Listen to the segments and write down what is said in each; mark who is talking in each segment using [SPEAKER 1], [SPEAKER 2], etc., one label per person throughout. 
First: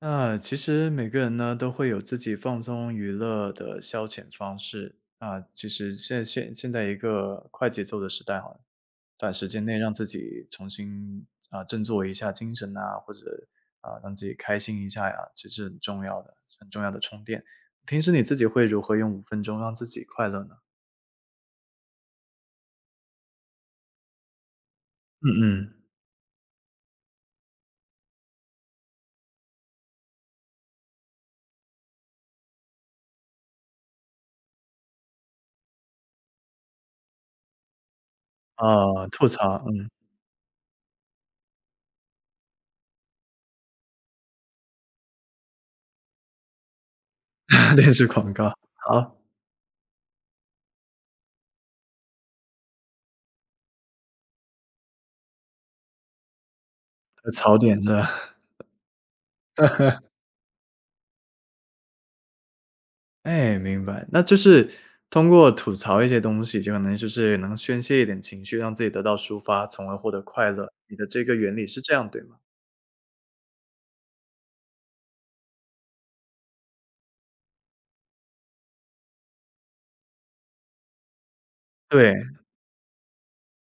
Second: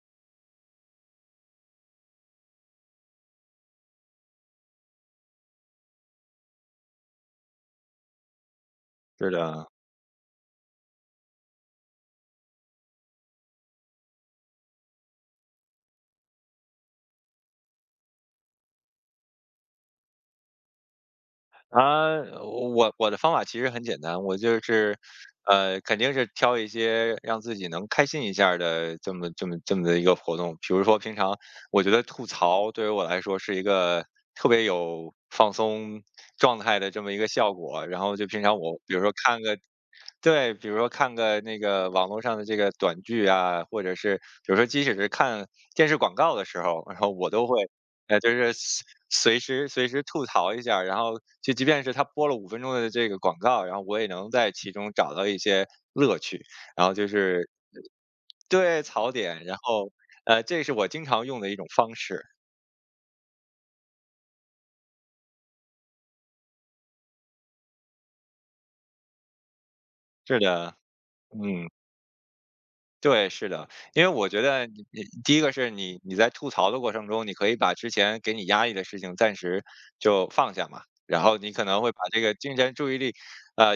[SPEAKER 1] 那其实每个人呢都会有自己放松娱乐的消遣方式啊。其实现在一个快节奏的时代哈，
[SPEAKER 2] 是
[SPEAKER 1] 短时间
[SPEAKER 2] 的。
[SPEAKER 1] 内让自己重新啊振作一下精神呐、或者啊让自己开心一下呀，这是很重要的，是很重要的充电。平时你自己会如何用五分钟让自己快乐呢？
[SPEAKER 2] 啊，我的方法其实很简单，我就是，
[SPEAKER 1] 嗯嗯，
[SPEAKER 2] 肯定是挑一些让自己能开心一下儿的这么的一个活动。比如说平常我觉得吐槽对于我来说是一个特别有放松状态的这么一个效果，然后就平常我比如
[SPEAKER 1] 啊，
[SPEAKER 2] 说
[SPEAKER 1] 吐
[SPEAKER 2] 看个，
[SPEAKER 1] 槽，嗯，
[SPEAKER 2] 对，比如说看个那个网络上的这个短剧啊，或者是比如说即使是看电视广告的时候，然后我都会，
[SPEAKER 1] 电视
[SPEAKER 2] 就
[SPEAKER 1] 广
[SPEAKER 2] 是
[SPEAKER 1] 告，
[SPEAKER 2] 随
[SPEAKER 1] 好，
[SPEAKER 2] 随时随时吐槽一下儿，然后就即便是他播了5分钟的这个广告，然后我也能在其中找到一些乐趣。然后就
[SPEAKER 1] 吐
[SPEAKER 2] 是，
[SPEAKER 1] 槽点是吧？
[SPEAKER 2] 对，槽点。然后，这是我经常用的一种方式。
[SPEAKER 1] 哎，明白。那就是通过吐槽一些东西，就可能就是能宣泄一点情绪，让自己得到抒发，从而获得
[SPEAKER 2] 是
[SPEAKER 1] 快乐。
[SPEAKER 2] 的，
[SPEAKER 1] 你的这个原理
[SPEAKER 2] 嗯。
[SPEAKER 1] 是这样，对吗？
[SPEAKER 2] 对，是的。因为我觉得你第一个是你在吐槽的过程中，你可以把之前给你压抑的事情暂时就放下嘛，然后你可能会把
[SPEAKER 1] 对，
[SPEAKER 2] 这个精神注意力，呃，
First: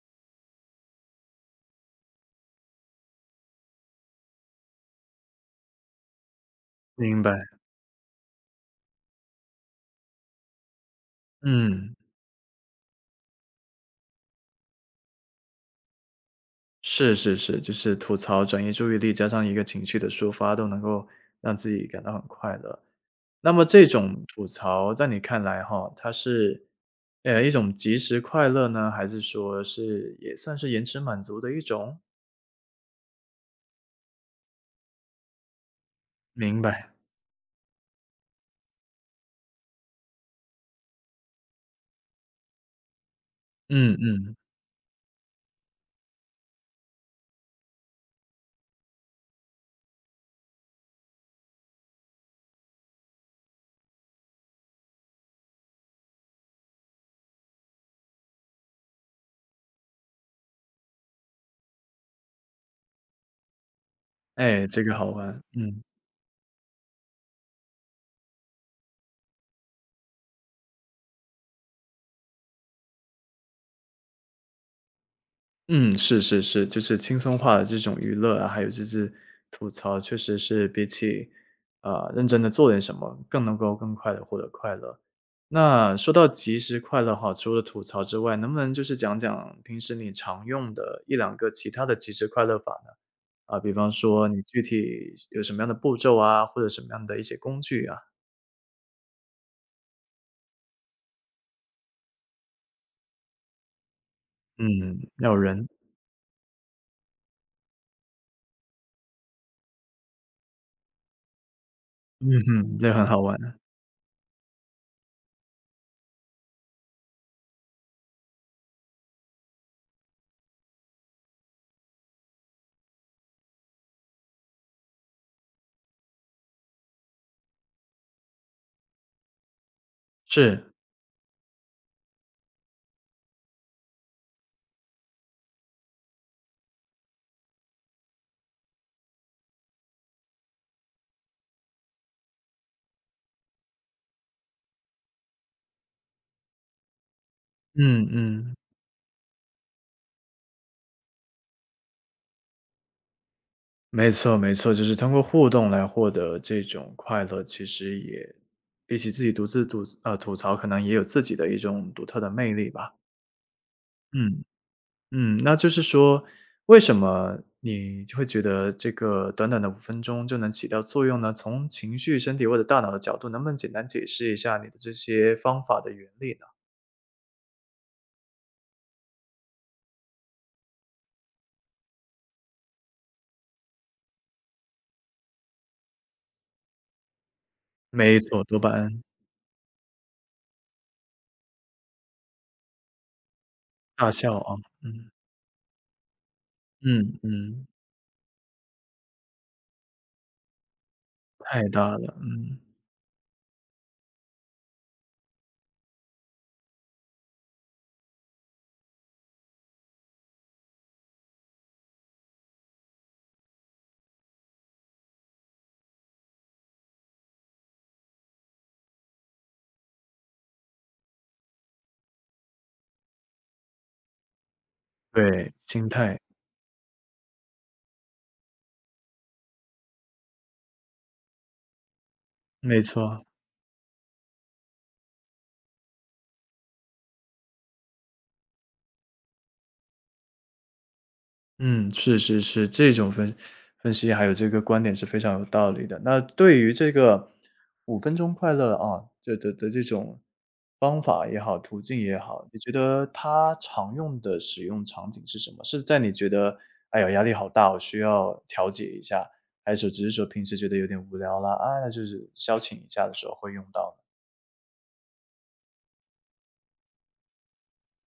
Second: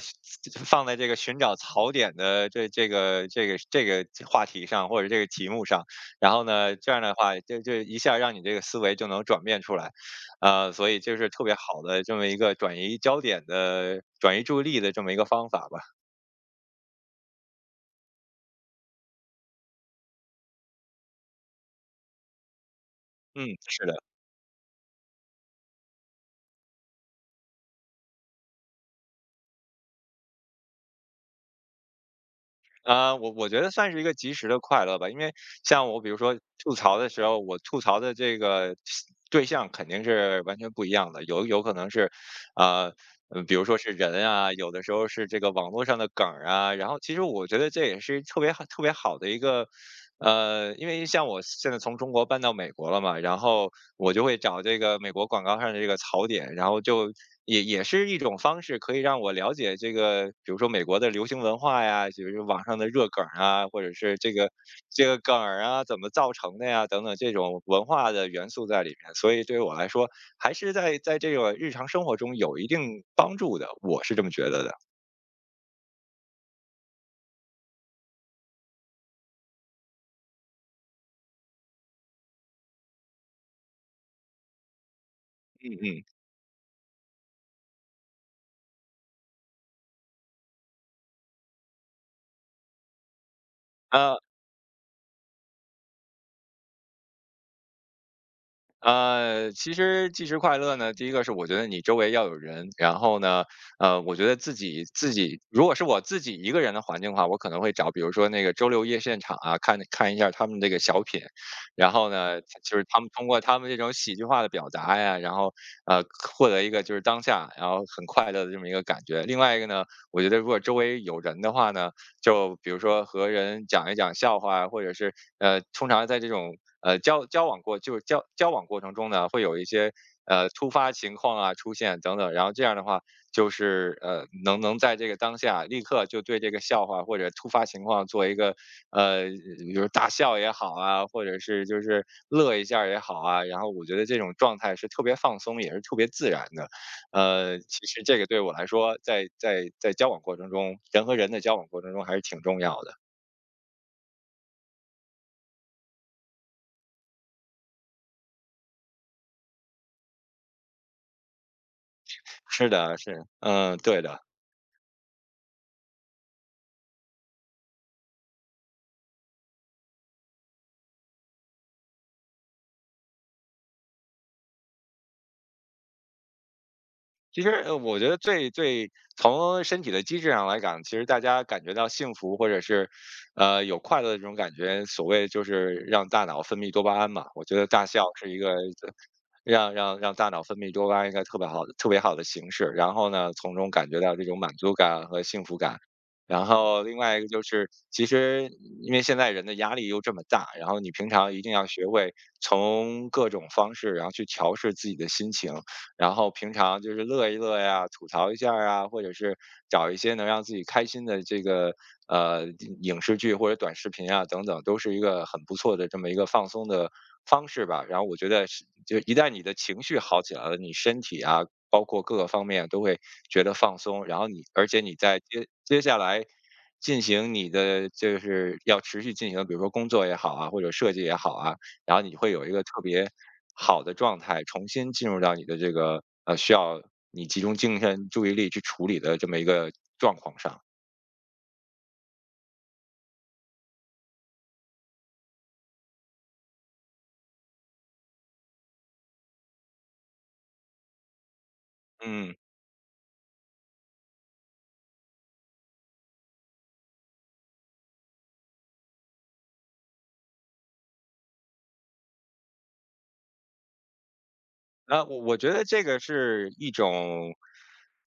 [SPEAKER 2] 放在这个寻找槽点的这个话题上或者这个题目上，然后呢，这样的
[SPEAKER 1] 明
[SPEAKER 2] 话
[SPEAKER 1] 白。
[SPEAKER 2] 就一下让你这个思维就能转变出来。所以就是特别好
[SPEAKER 1] 嗯，
[SPEAKER 2] 的这么一个转移焦点的转移注意力的这么一个方法吧。
[SPEAKER 1] 是是是，就是吐槽、转移注意力，加上一个情绪的抒发，都能够让自己感到很快乐。
[SPEAKER 2] 嗯，
[SPEAKER 1] 那么
[SPEAKER 2] 是
[SPEAKER 1] 这
[SPEAKER 2] 的。
[SPEAKER 1] 种吐槽，在你看来哈，它是一种及时快乐呢，还是说是也算是延迟满足的一种？
[SPEAKER 2] 我觉得算是一个及时的快乐吧。因为像我比如说
[SPEAKER 1] 明
[SPEAKER 2] 吐
[SPEAKER 1] 白。
[SPEAKER 2] 槽的时候，我吐槽的这个对象肯定是完全不一样的，有可能是啊，比如说是
[SPEAKER 1] 嗯
[SPEAKER 2] 人
[SPEAKER 1] 嗯，
[SPEAKER 2] 啊，有的时候是这个网络上的梗儿啊。然后其实我觉得这也是特别好、特别好的一个，因为像我现在从中国搬到美国了嘛，然后我就会找这个美国广告上的这个槽点，然后就也是一种方式，可以让我了解这个，比如说美国的流行文化呀，比如说网上的热梗儿啊，或者是这个
[SPEAKER 1] 哎，这个
[SPEAKER 2] 这
[SPEAKER 1] 好
[SPEAKER 2] 个梗
[SPEAKER 1] 玩，
[SPEAKER 2] 儿
[SPEAKER 1] 嗯。
[SPEAKER 2] 啊怎么造成的呀，等等这种文化的元素在里面。所以对于我来说，还是这个日常生活中有一定帮助的，我是这么觉得的。
[SPEAKER 1] 嗯，是是是，就是轻松化的这种娱乐啊，还有就是吐槽，确实是比起啊认真的做点什么，更能够更快的获得快乐。
[SPEAKER 2] 嗯
[SPEAKER 1] 那说到及时快乐哈，除了吐槽之外，能不能就是讲讲平时你常用的一两个其他的及时快乐法呢？啊，比方
[SPEAKER 2] 嗯。
[SPEAKER 1] 说你具体有什么样的步骤啊，或者什么样的一些工具啊？
[SPEAKER 2] 其实即时快乐呢，第一个是我觉得你周围要有人。然后呢，我觉得自己
[SPEAKER 1] 嗯，
[SPEAKER 2] 自
[SPEAKER 1] 要有
[SPEAKER 2] 己如
[SPEAKER 1] 人，
[SPEAKER 2] 果是我自己一个人的环境的话，我可能会找比如说那个周六夜现场啊，看看一下他们这个小品，然后
[SPEAKER 1] 嗯
[SPEAKER 2] 呢，就
[SPEAKER 1] 哼，
[SPEAKER 2] 是
[SPEAKER 1] 这
[SPEAKER 2] 他
[SPEAKER 1] 很
[SPEAKER 2] 们
[SPEAKER 1] 好
[SPEAKER 2] 通
[SPEAKER 1] 玩
[SPEAKER 2] 过
[SPEAKER 1] 啊，
[SPEAKER 2] 他们这种喜剧化的表达呀，然后呃获得一个就是当下，然后很快乐的这么一个感觉。另外一个呢，我觉得如果周围有人的话呢，就比如说和人讲一讲笑话啊，或者是通常在这种交往过程中呢，会有一些
[SPEAKER 1] 是，
[SPEAKER 2] 突发情况啊出现等等，然后这样的话就是能在这个当下立刻就对这个笑话或者突发情况做一个，呃，比如大笑也好啊，或者是就是乐一下儿也好啊，然后我觉得这种状态是特别放松，也是特别自然的。其实
[SPEAKER 1] 嗯
[SPEAKER 2] 这个对我
[SPEAKER 1] 嗯。
[SPEAKER 2] 来说，在交往过程中，人和人的交往过程中还是挺重要的。
[SPEAKER 1] 没错没错，就是通过互动来获得这种快乐，其实也比起自己独自吐槽，可能也有自己的一种独特的魅力
[SPEAKER 2] 是
[SPEAKER 1] 吧。
[SPEAKER 2] 的，是，嗯，对的。
[SPEAKER 1] 嗯，嗯，那就是说，为什么你就会觉得这个短短的五分钟就能起到作用呢？从情绪、身体或者大脑的角度，能不能简单解释一下你的这些方法的原理呢？
[SPEAKER 2] 其实，我觉得最从身体的机制上来讲，其实大家感觉到幸福或者是，有快乐的这种感觉，所谓就是让大脑分泌多巴胺嘛。我觉得大笑
[SPEAKER 1] 没
[SPEAKER 2] 是一
[SPEAKER 1] 错，
[SPEAKER 2] 个
[SPEAKER 1] 多巴胺，
[SPEAKER 2] 让大脑分泌多巴胺一个特别好的形式，然后呢，从中感觉
[SPEAKER 1] 大
[SPEAKER 2] 到这
[SPEAKER 1] 笑
[SPEAKER 2] 种满
[SPEAKER 1] 啊，
[SPEAKER 2] 足感
[SPEAKER 1] 嗯，
[SPEAKER 2] 和幸福感。然后另
[SPEAKER 1] 嗯
[SPEAKER 2] 外一个就
[SPEAKER 1] 嗯，
[SPEAKER 2] 是，其实因为现在人的压力又这么大，然后你平常一定要
[SPEAKER 1] 太
[SPEAKER 2] 学
[SPEAKER 1] 大了，
[SPEAKER 2] 会
[SPEAKER 1] 嗯，
[SPEAKER 2] 从各种方式，然后去调试自己的心情。然后平常就是乐一乐呀，吐槽一下儿啊，或者是找一些能让自己开心的这个呃影视剧或者短视频啊等等，都是一个很不错的这么一个放松的方式吧。然后我觉得是，就一旦你的情绪好起来了，你身体啊，包括各个方面都会觉得放松。然后你，而且你在接
[SPEAKER 1] 对，
[SPEAKER 2] 接
[SPEAKER 1] 心
[SPEAKER 2] 下
[SPEAKER 1] 态，
[SPEAKER 2] 来进行你的就是要持续进行，比如说工作也好啊，或者设计也好啊，然后你会有一个
[SPEAKER 1] 没
[SPEAKER 2] 特别
[SPEAKER 1] 错。
[SPEAKER 2] 好的状态，重新进入到你的这个，需要你集中精神注意力去处理的这么一个状况上。
[SPEAKER 1] 嗯，是是是，这种分析还有这个观点是非常有道理的。那对于这个五分钟快乐啊，这的这种方法也好，途径也
[SPEAKER 2] 嗯。
[SPEAKER 1] 好，你觉得它常用的使用场景是什么？是在你觉得，哎呀，压力好大，我需要调节一下，还是只是说平时觉得有点无聊啦，啊，那就是消遣一下的时候会用到呢
[SPEAKER 2] 那我觉得这个是一种，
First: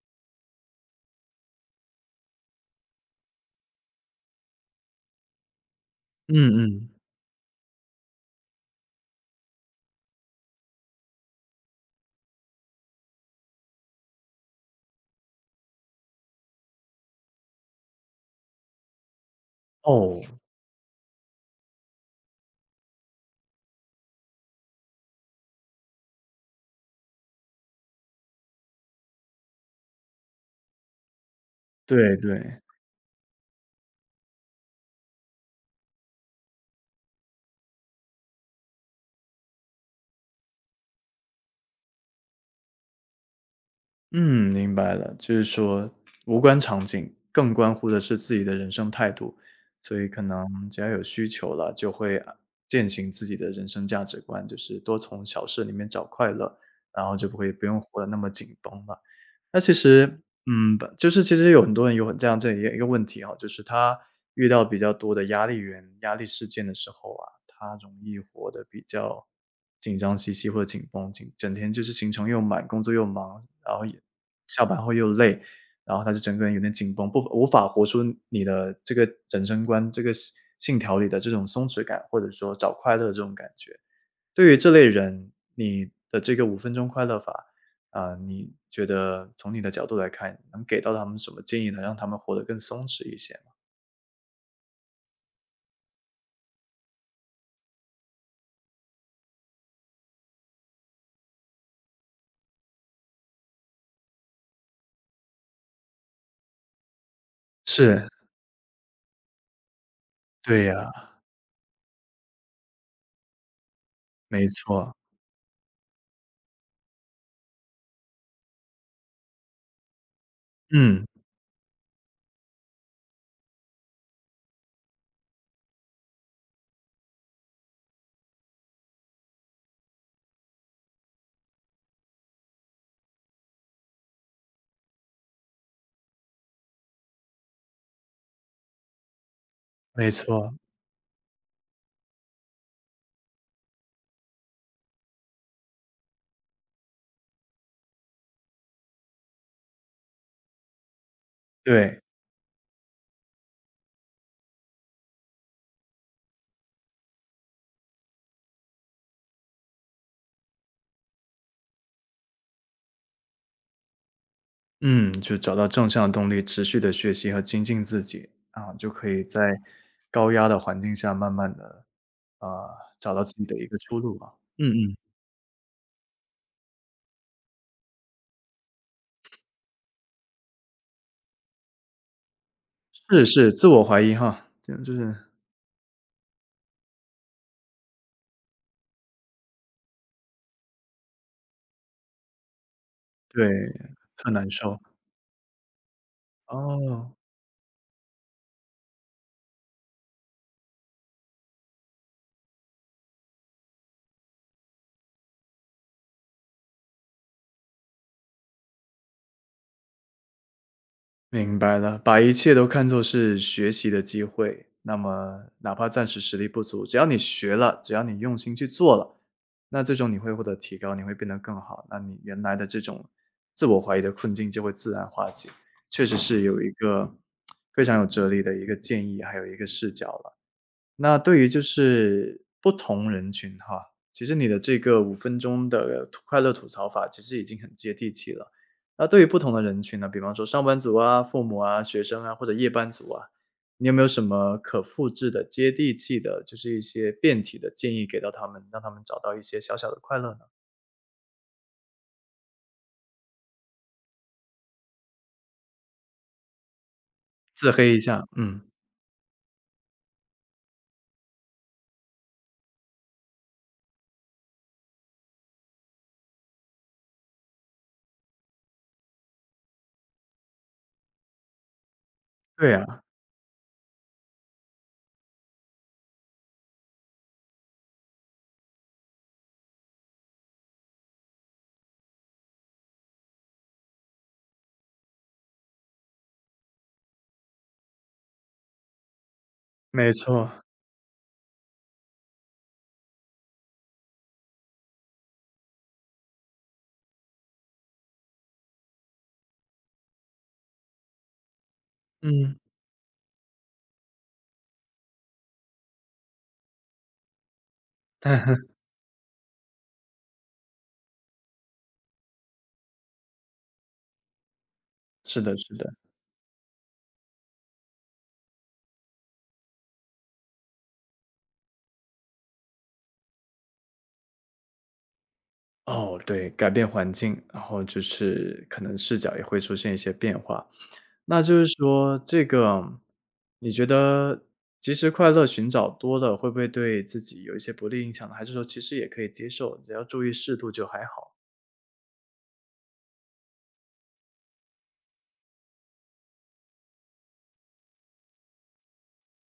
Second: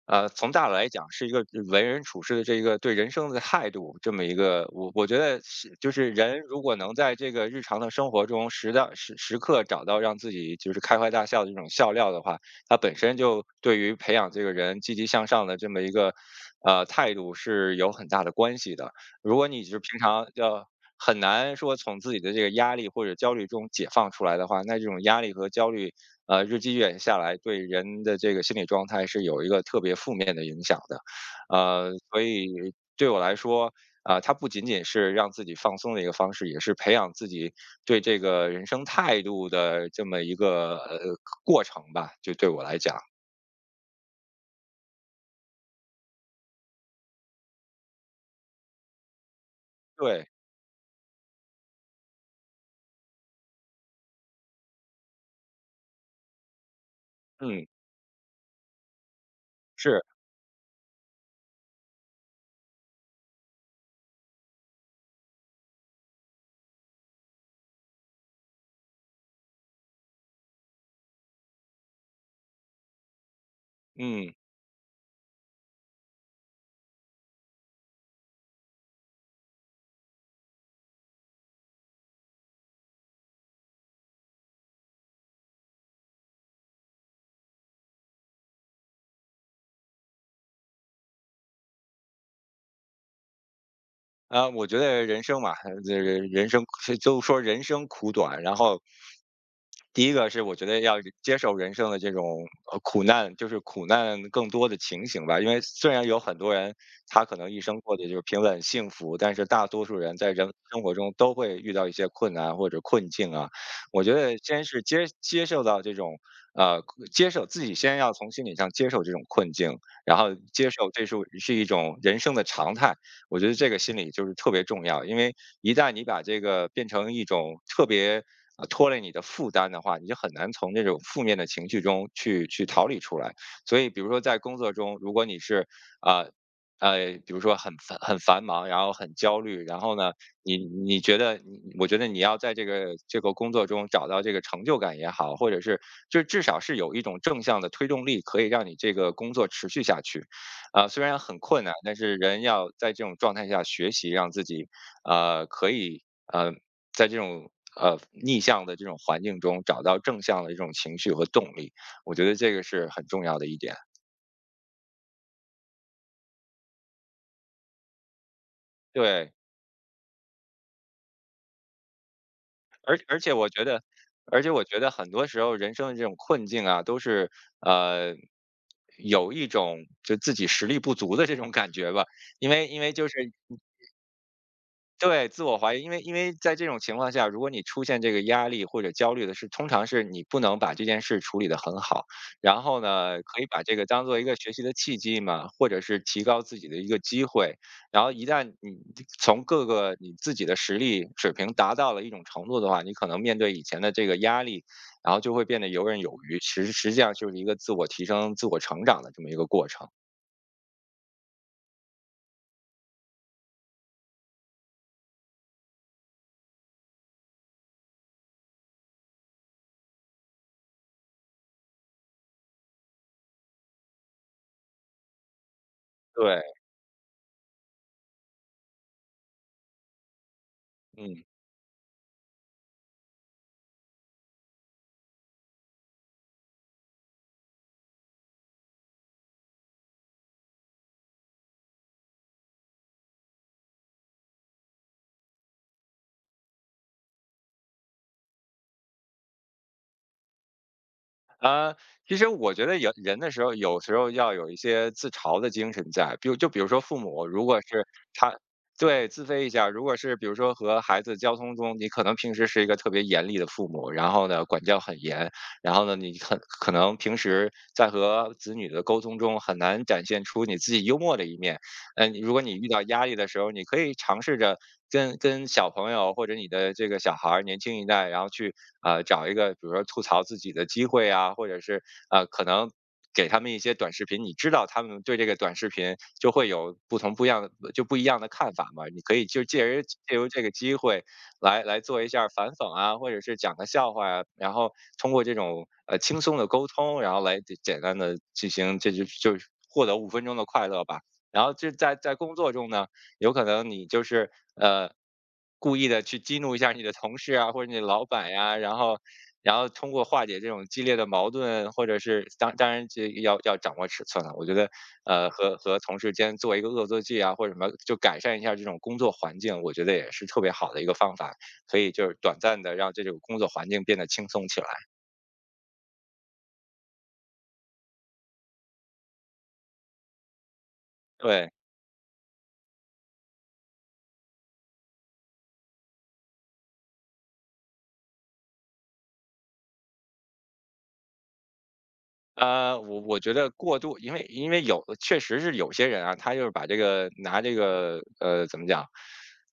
[SPEAKER 2] 从大的来讲是一个为人处事的这一个对人生的态度，这么一个，我觉得是就是
[SPEAKER 1] 嗯
[SPEAKER 2] 人如果
[SPEAKER 1] 嗯，
[SPEAKER 2] 能在这个日常的生活中时的时时刻找到让自己就是开怀大笑的这种笑料的话，它本身就对于培养这个人积极向上的这么一个态度是有很大的关系的。如果你就是平
[SPEAKER 1] 哦，
[SPEAKER 2] 常要很难说从自己的这个压力或者焦虑中解放出来的话，那这种压力和焦虑日积月累下来，对人的这个心理状态是有一个特别负面的影响的。
[SPEAKER 1] 对
[SPEAKER 2] 所
[SPEAKER 1] 对。
[SPEAKER 2] 以对我来说，啊，它不仅仅是让自己放松的一个方式，也是培养自己对这个人生态度的这么一个过程吧。就对我来讲，
[SPEAKER 1] 嗯，明白了，就是说无关场景，更关乎的是自己的人生态度，所以可
[SPEAKER 2] 对，
[SPEAKER 1] 能只要有需求了，就会啊践行自己的人生价值观，就是多从小事里面找快乐，然后就不会不
[SPEAKER 2] 嗯，
[SPEAKER 1] 用活得那么紧绷了。那其
[SPEAKER 2] 是，
[SPEAKER 1] 实嗯，本就是其实有很多人有很这样一个问题啊，就是他遇到比较多的压力源、压力事件的时候啊，他容易活得比较紧张兮兮或者紧绷紧，整天就是行程又满，工作又忙，然后也
[SPEAKER 2] 嗯。
[SPEAKER 1] 下班后又累，然后他就整个人有点紧绷，不无法活出你的这个人生观、这个信条里的这种松弛感，或者说找快乐这种感觉。对于这类人，你的这个五分钟快乐法，啊，你觉得从你的角度来看，能给到他们什么建议呢？让他们活得更松弛一些吗？
[SPEAKER 2] 啊，我觉得人生嘛，这人人生都说人生苦短。然后第一个是我觉得要接受人生的这种苦难，就是苦难更多的情形吧。因为虽然有很多人他可能一生过
[SPEAKER 1] 是，
[SPEAKER 2] 得就是平稳幸福，但是大多数人在人
[SPEAKER 1] 对
[SPEAKER 2] 生
[SPEAKER 1] 呀，
[SPEAKER 2] 活中都会遇到一些困难或者困境啊。我觉得
[SPEAKER 1] 没
[SPEAKER 2] 先是
[SPEAKER 1] 错，
[SPEAKER 2] 接受到这种，呃接受自己，先要从心理上接受这种困境，然后接受
[SPEAKER 1] 嗯，
[SPEAKER 2] 这是一种人生的常态。我觉得这个心理就是特别重要，因为一旦你把这个变成一种特别拖累你的负担的话，你就很难从这种负面的情绪中去逃离出来。所以，比如说在工作中，如果你是，啊比如说很繁忙，然后很焦虑，然后
[SPEAKER 1] 没
[SPEAKER 2] 呢，
[SPEAKER 1] 错，
[SPEAKER 2] 你觉得我觉得你要在这个工作中找到这个成就感也好，或者是就至少是有一种正向的推动力，可以让你这个工作持续下去。虽然很困难，但
[SPEAKER 1] 对，
[SPEAKER 2] 是人要在这种状态下学习，让自己可以在这种逆向的这种环境中找到正向的这种情绪和动力，我觉得这个是很重要的一点。
[SPEAKER 1] 嗯，就找到正向动力，持续的学习和精进自己，啊，就可以
[SPEAKER 2] 对，
[SPEAKER 1] 在高压的环境下慢慢的啊，找到自
[SPEAKER 2] 且
[SPEAKER 1] 己
[SPEAKER 2] 我
[SPEAKER 1] 的
[SPEAKER 2] 觉
[SPEAKER 1] 一个
[SPEAKER 2] 得，
[SPEAKER 1] 出路啊。嗯嗯，
[SPEAKER 2] 很多时候人生的这种困境啊，都是呃有一种就自己实力不足的这种感觉吧。因为就
[SPEAKER 1] 是
[SPEAKER 2] 是，
[SPEAKER 1] 是，自我怀疑哈，这就是
[SPEAKER 2] 对，自我怀疑。因为在这种情况下，如果你出现这个压力或者焦虑的是，通常是你不能把这件事处理得很好。然后呢，可
[SPEAKER 1] 对，
[SPEAKER 2] 以把这个当做一
[SPEAKER 1] 特
[SPEAKER 2] 个
[SPEAKER 1] 难
[SPEAKER 2] 学习的
[SPEAKER 1] 受，
[SPEAKER 2] 契机嘛，或者是提高自己的一个
[SPEAKER 1] 哦。
[SPEAKER 2] 机会。然后一旦你从各个你自己的实力水平达到了一种程度的话，你可能面对以前的这个压力，然后就会变得游刃有余。其实实际上就是一个自我提升、自我成长的这么一个过程。
[SPEAKER 1] 明白了，把一切都看作是学习的机会。那么，哪怕暂时实力不足，只要你学了，只要你用心去做了，那最终你会获得提高，你会变得更好。那你原来的这种自我怀疑的困境就会自然化解。确实是
[SPEAKER 2] 对，
[SPEAKER 1] 有一个非常有哲理的一个建议，还有一个视角了。那
[SPEAKER 2] 嗯。
[SPEAKER 1] 对于就是不同人群哈，其实你的这个五分钟的吐快乐吐槽法其实已经很接地气了。那对于不同的人群呢，比方说上班族啊、父母啊、学生啊或者夜班族啊，你有没有什么可复制的、接地气的，就是一些变体的建议给到他们，让他们找到一些小小的快乐呢？
[SPEAKER 2] 呃，其实我觉得有人的时候，有时候要有一些自嘲的精神在。比如说父母，如果
[SPEAKER 1] 自
[SPEAKER 2] 是
[SPEAKER 1] 黑一下，
[SPEAKER 2] 他
[SPEAKER 1] 嗯，
[SPEAKER 2] 对，自卑一下。如果是比如说和孩子交通中，你可能平时是一个特别严厉的父母，然后呢，管教很严，然后呢，你很可能平时在和子女的沟通中，很难展现出你自己幽默的一面。嗯，如果你遇
[SPEAKER 1] 对
[SPEAKER 2] 到
[SPEAKER 1] 呀，
[SPEAKER 2] 压力的时候，你可以尝试着跟小朋友或者你的这个小孩儿年轻一代，然后去找一个，比如说吐槽自己的机会啊，或者是可能给他们一些短视频，你知道他们对这个短视频就会有不一样的看法嘛，你可以就借由借
[SPEAKER 1] 没
[SPEAKER 2] 由这
[SPEAKER 1] 错，
[SPEAKER 2] 个机会来做一下儿反讽啊，或者是讲个笑话呀，然后通过这种轻松的沟通，然后来简单的进行这就是获得五分钟的快乐吧。然后就在工作
[SPEAKER 1] 嗯，
[SPEAKER 2] 中呢，有可能你就是呃故意的去激怒一下你的同事啊，或者你的老板呀、然后然后通过化解这种激烈的矛盾，或者是当然这要掌握尺寸了。我觉得
[SPEAKER 1] 是的，
[SPEAKER 2] 和
[SPEAKER 1] 是
[SPEAKER 2] 和
[SPEAKER 1] 的。
[SPEAKER 2] 同事间做一个恶作剧啊，或者什么，就改善一下这种工作环境，我觉得也是特别好的一个方法，可以就是短暂的让这种工作环境变得轻松起来。
[SPEAKER 1] 哦，对，改变环境，然后就是可能视角也会出现一些变化。那
[SPEAKER 2] 对，
[SPEAKER 1] 就是说，这个你觉得及时快乐寻找多了，会不会对自己有一些不利影响呢？还是说其实也可以接受，只要注意适度就还好？
[SPEAKER 2] 呃，我觉得过度，因为有确实是有些人啊，他就是把这个拿这个怎么讲，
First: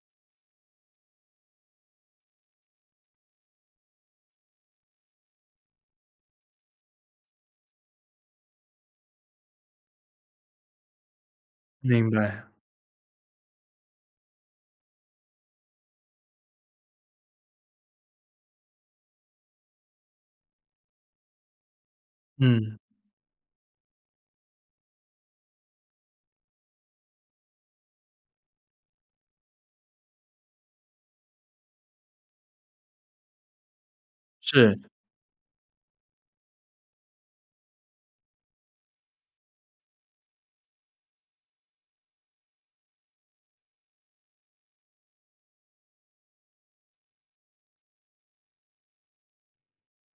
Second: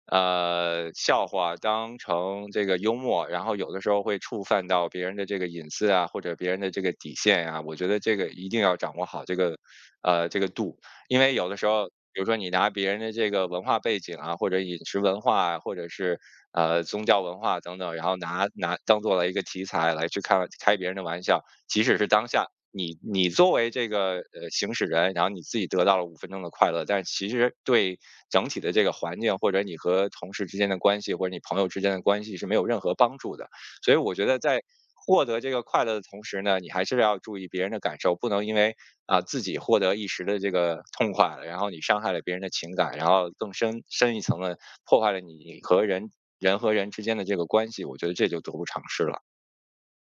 [SPEAKER 2] 呃笑话当成这个幽默，然后有的时候会触犯到别人的这个隐私啊，或者别人的这个底线啊。我觉得这个一定要掌握好这个这个度，因为有的时候，
[SPEAKER 1] 明
[SPEAKER 2] 比如说
[SPEAKER 1] 白，
[SPEAKER 2] 你拿别人的这个文化背景啊，或者饮食文化啊，或者是宗教文化等等，然后拿当做了一个题材来去开开别人的玩笑，即使是当下
[SPEAKER 1] 嗯，
[SPEAKER 2] 你作为这个行驶人，然后你自己得到了五分钟的快乐，但其实对整体的这个环境，或者你和同事之间的关系，或者你朋友之间的关系是没有任何帮助的。所以我觉得在
[SPEAKER 1] 是，
[SPEAKER 2] 获得这个快乐的同时呢，你还是要注意别人的感受，不能因为啊、自己获得一时的这个痛快了，然后你伤害了别人的情感，然后更深深一层的破坏了你和人和人之间的这个关系，我觉得这就得不偿失了。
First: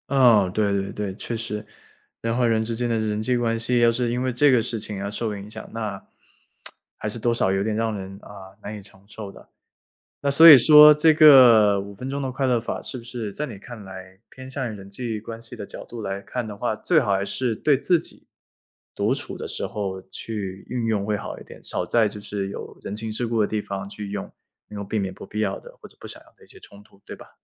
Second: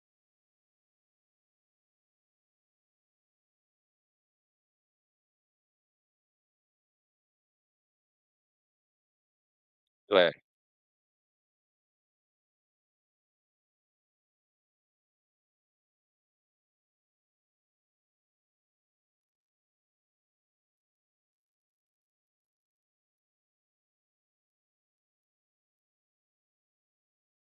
[SPEAKER 1] 哦，对对对，确实，人和人之间的人际关系，要是因为这个事情而受影响，那 还是多少有点让人啊难以承受的。那
[SPEAKER 2] 对，
[SPEAKER 1] 所以说这个五分钟的快乐法是不是在你看来，偏向于人际关系的角度来看的话，最好还是对自己独处的时候去运用会好一点，少在就是有人情世故的地方去用，能够避免不必要的或者不想要的一些冲突，对吧？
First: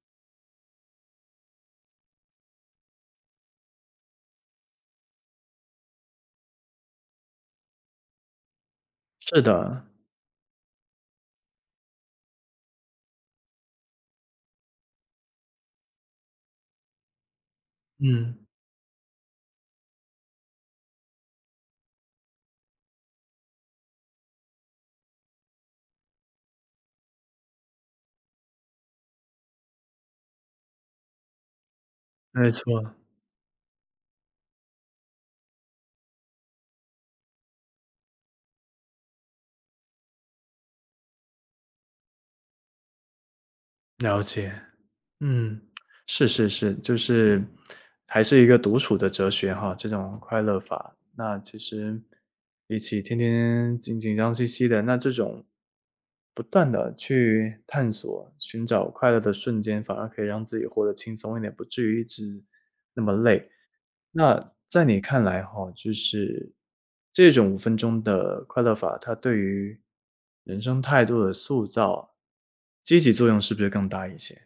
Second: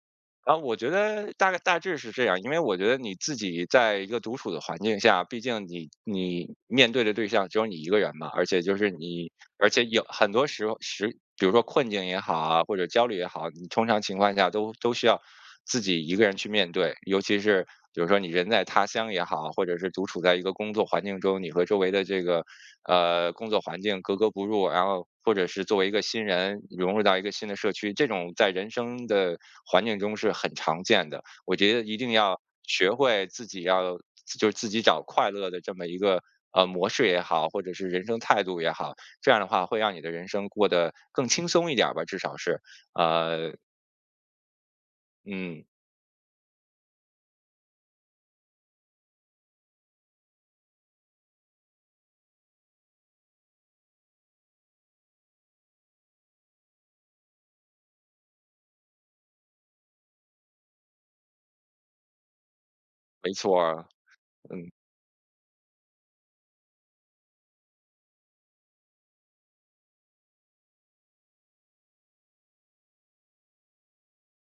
[SPEAKER 2] 啊，我觉得大概大致是这样，因为我觉得你自己在一个独处的环境下，毕竟你面对的对象只有你一个人嘛，而且就是你
[SPEAKER 1] 是
[SPEAKER 2] 而
[SPEAKER 1] 的，
[SPEAKER 2] 且有很多时候时，比如说困境也好啊，或者焦虑也好，你通常情况下都需要自己一个人去面对。尤其是比如说你
[SPEAKER 1] 嗯，
[SPEAKER 2] 人在他乡也好，或者是独处在一个工作环境中，你和周围的这个工作环境格格不入，然后或者是作为一个新人融入到一个新的社区，这种在人生的环境中是很常见的。我觉得一定要
[SPEAKER 1] 没
[SPEAKER 2] 学
[SPEAKER 1] 错，
[SPEAKER 2] 会自己要就是自己找快乐的这么一个模式也好，或者是人生态度也好。这样的话会让你的人生过得更轻松一点儿吧，至少是。呃，
[SPEAKER 1] 了解。嗯，
[SPEAKER 2] 嗯，
[SPEAKER 1] 是是是，就是还是一个独处的哲学哈，这种快乐法。那其实比起天天紧张兮兮的，那这种不断的去探索、寻找快乐的瞬间，反而可以让自己活得轻松一点，不至于一直那么
[SPEAKER 2] 没
[SPEAKER 1] 累。
[SPEAKER 2] 错儿，
[SPEAKER 1] 那
[SPEAKER 2] 嗯。
[SPEAKER 1] 在你看来哈，就是这种五分钟的快乐法，它对于人生态度的塑造，积极作用是不是更大一些？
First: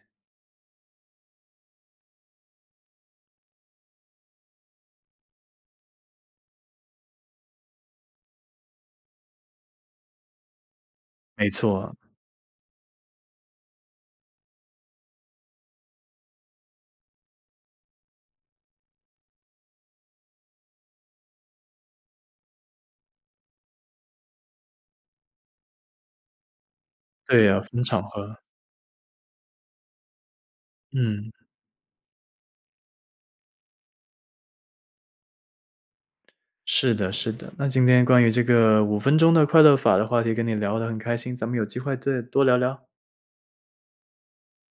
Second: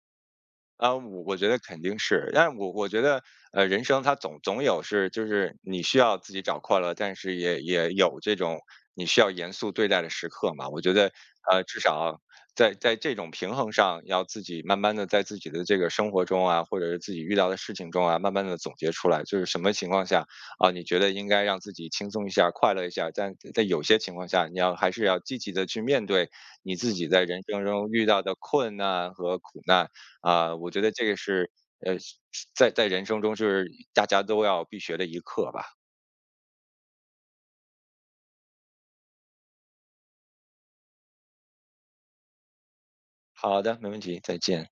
[SPEAKER 2] 啊，我觉得肯定是，但我觉得，呃，人生它总有是，就是你需要自己找快乐，但是也有这种你需要严肃对待的时刻嘛。我觉得，
[SPEAKER 1] 没
[SPEAKER 2] 呃，至
[SPEAKER 1] 错，
[SPEAKER 2] 少在这种平衡上，要自己慢慢的在自己的这个生活中啊，或者是自己遇到的事情中啊，慢慢的总结出来，就是什么情况下啊，你觉得应该让自己轻松一下、快乐一下，但在有些情况下，你要还是要积极的去面对你自己在人
[SPEAKER 1] 对呀，
[SPEAKER 2] 生
[SPEAKER 1] 分
[SPEAKER 2] 中
[SPEAKER 1] 场
[SPEAKER 2] 遇到的
[SPEAKER 1] 合，
[SPEAKER 2] 困难和苦难。啊、我觉得这个
[SPEAKER 1] 嗯，
[SPEAKER 2] 是呃，在在人生中就是大家都要必学的一课吧。
[SPEAKER 1] 是的，是的。那今天关于这个五分钟的快乐法的话题跟你聊得很开心，咱们有机会再多聊聊。
[SPEAKER 2] 好的，没问题，再见。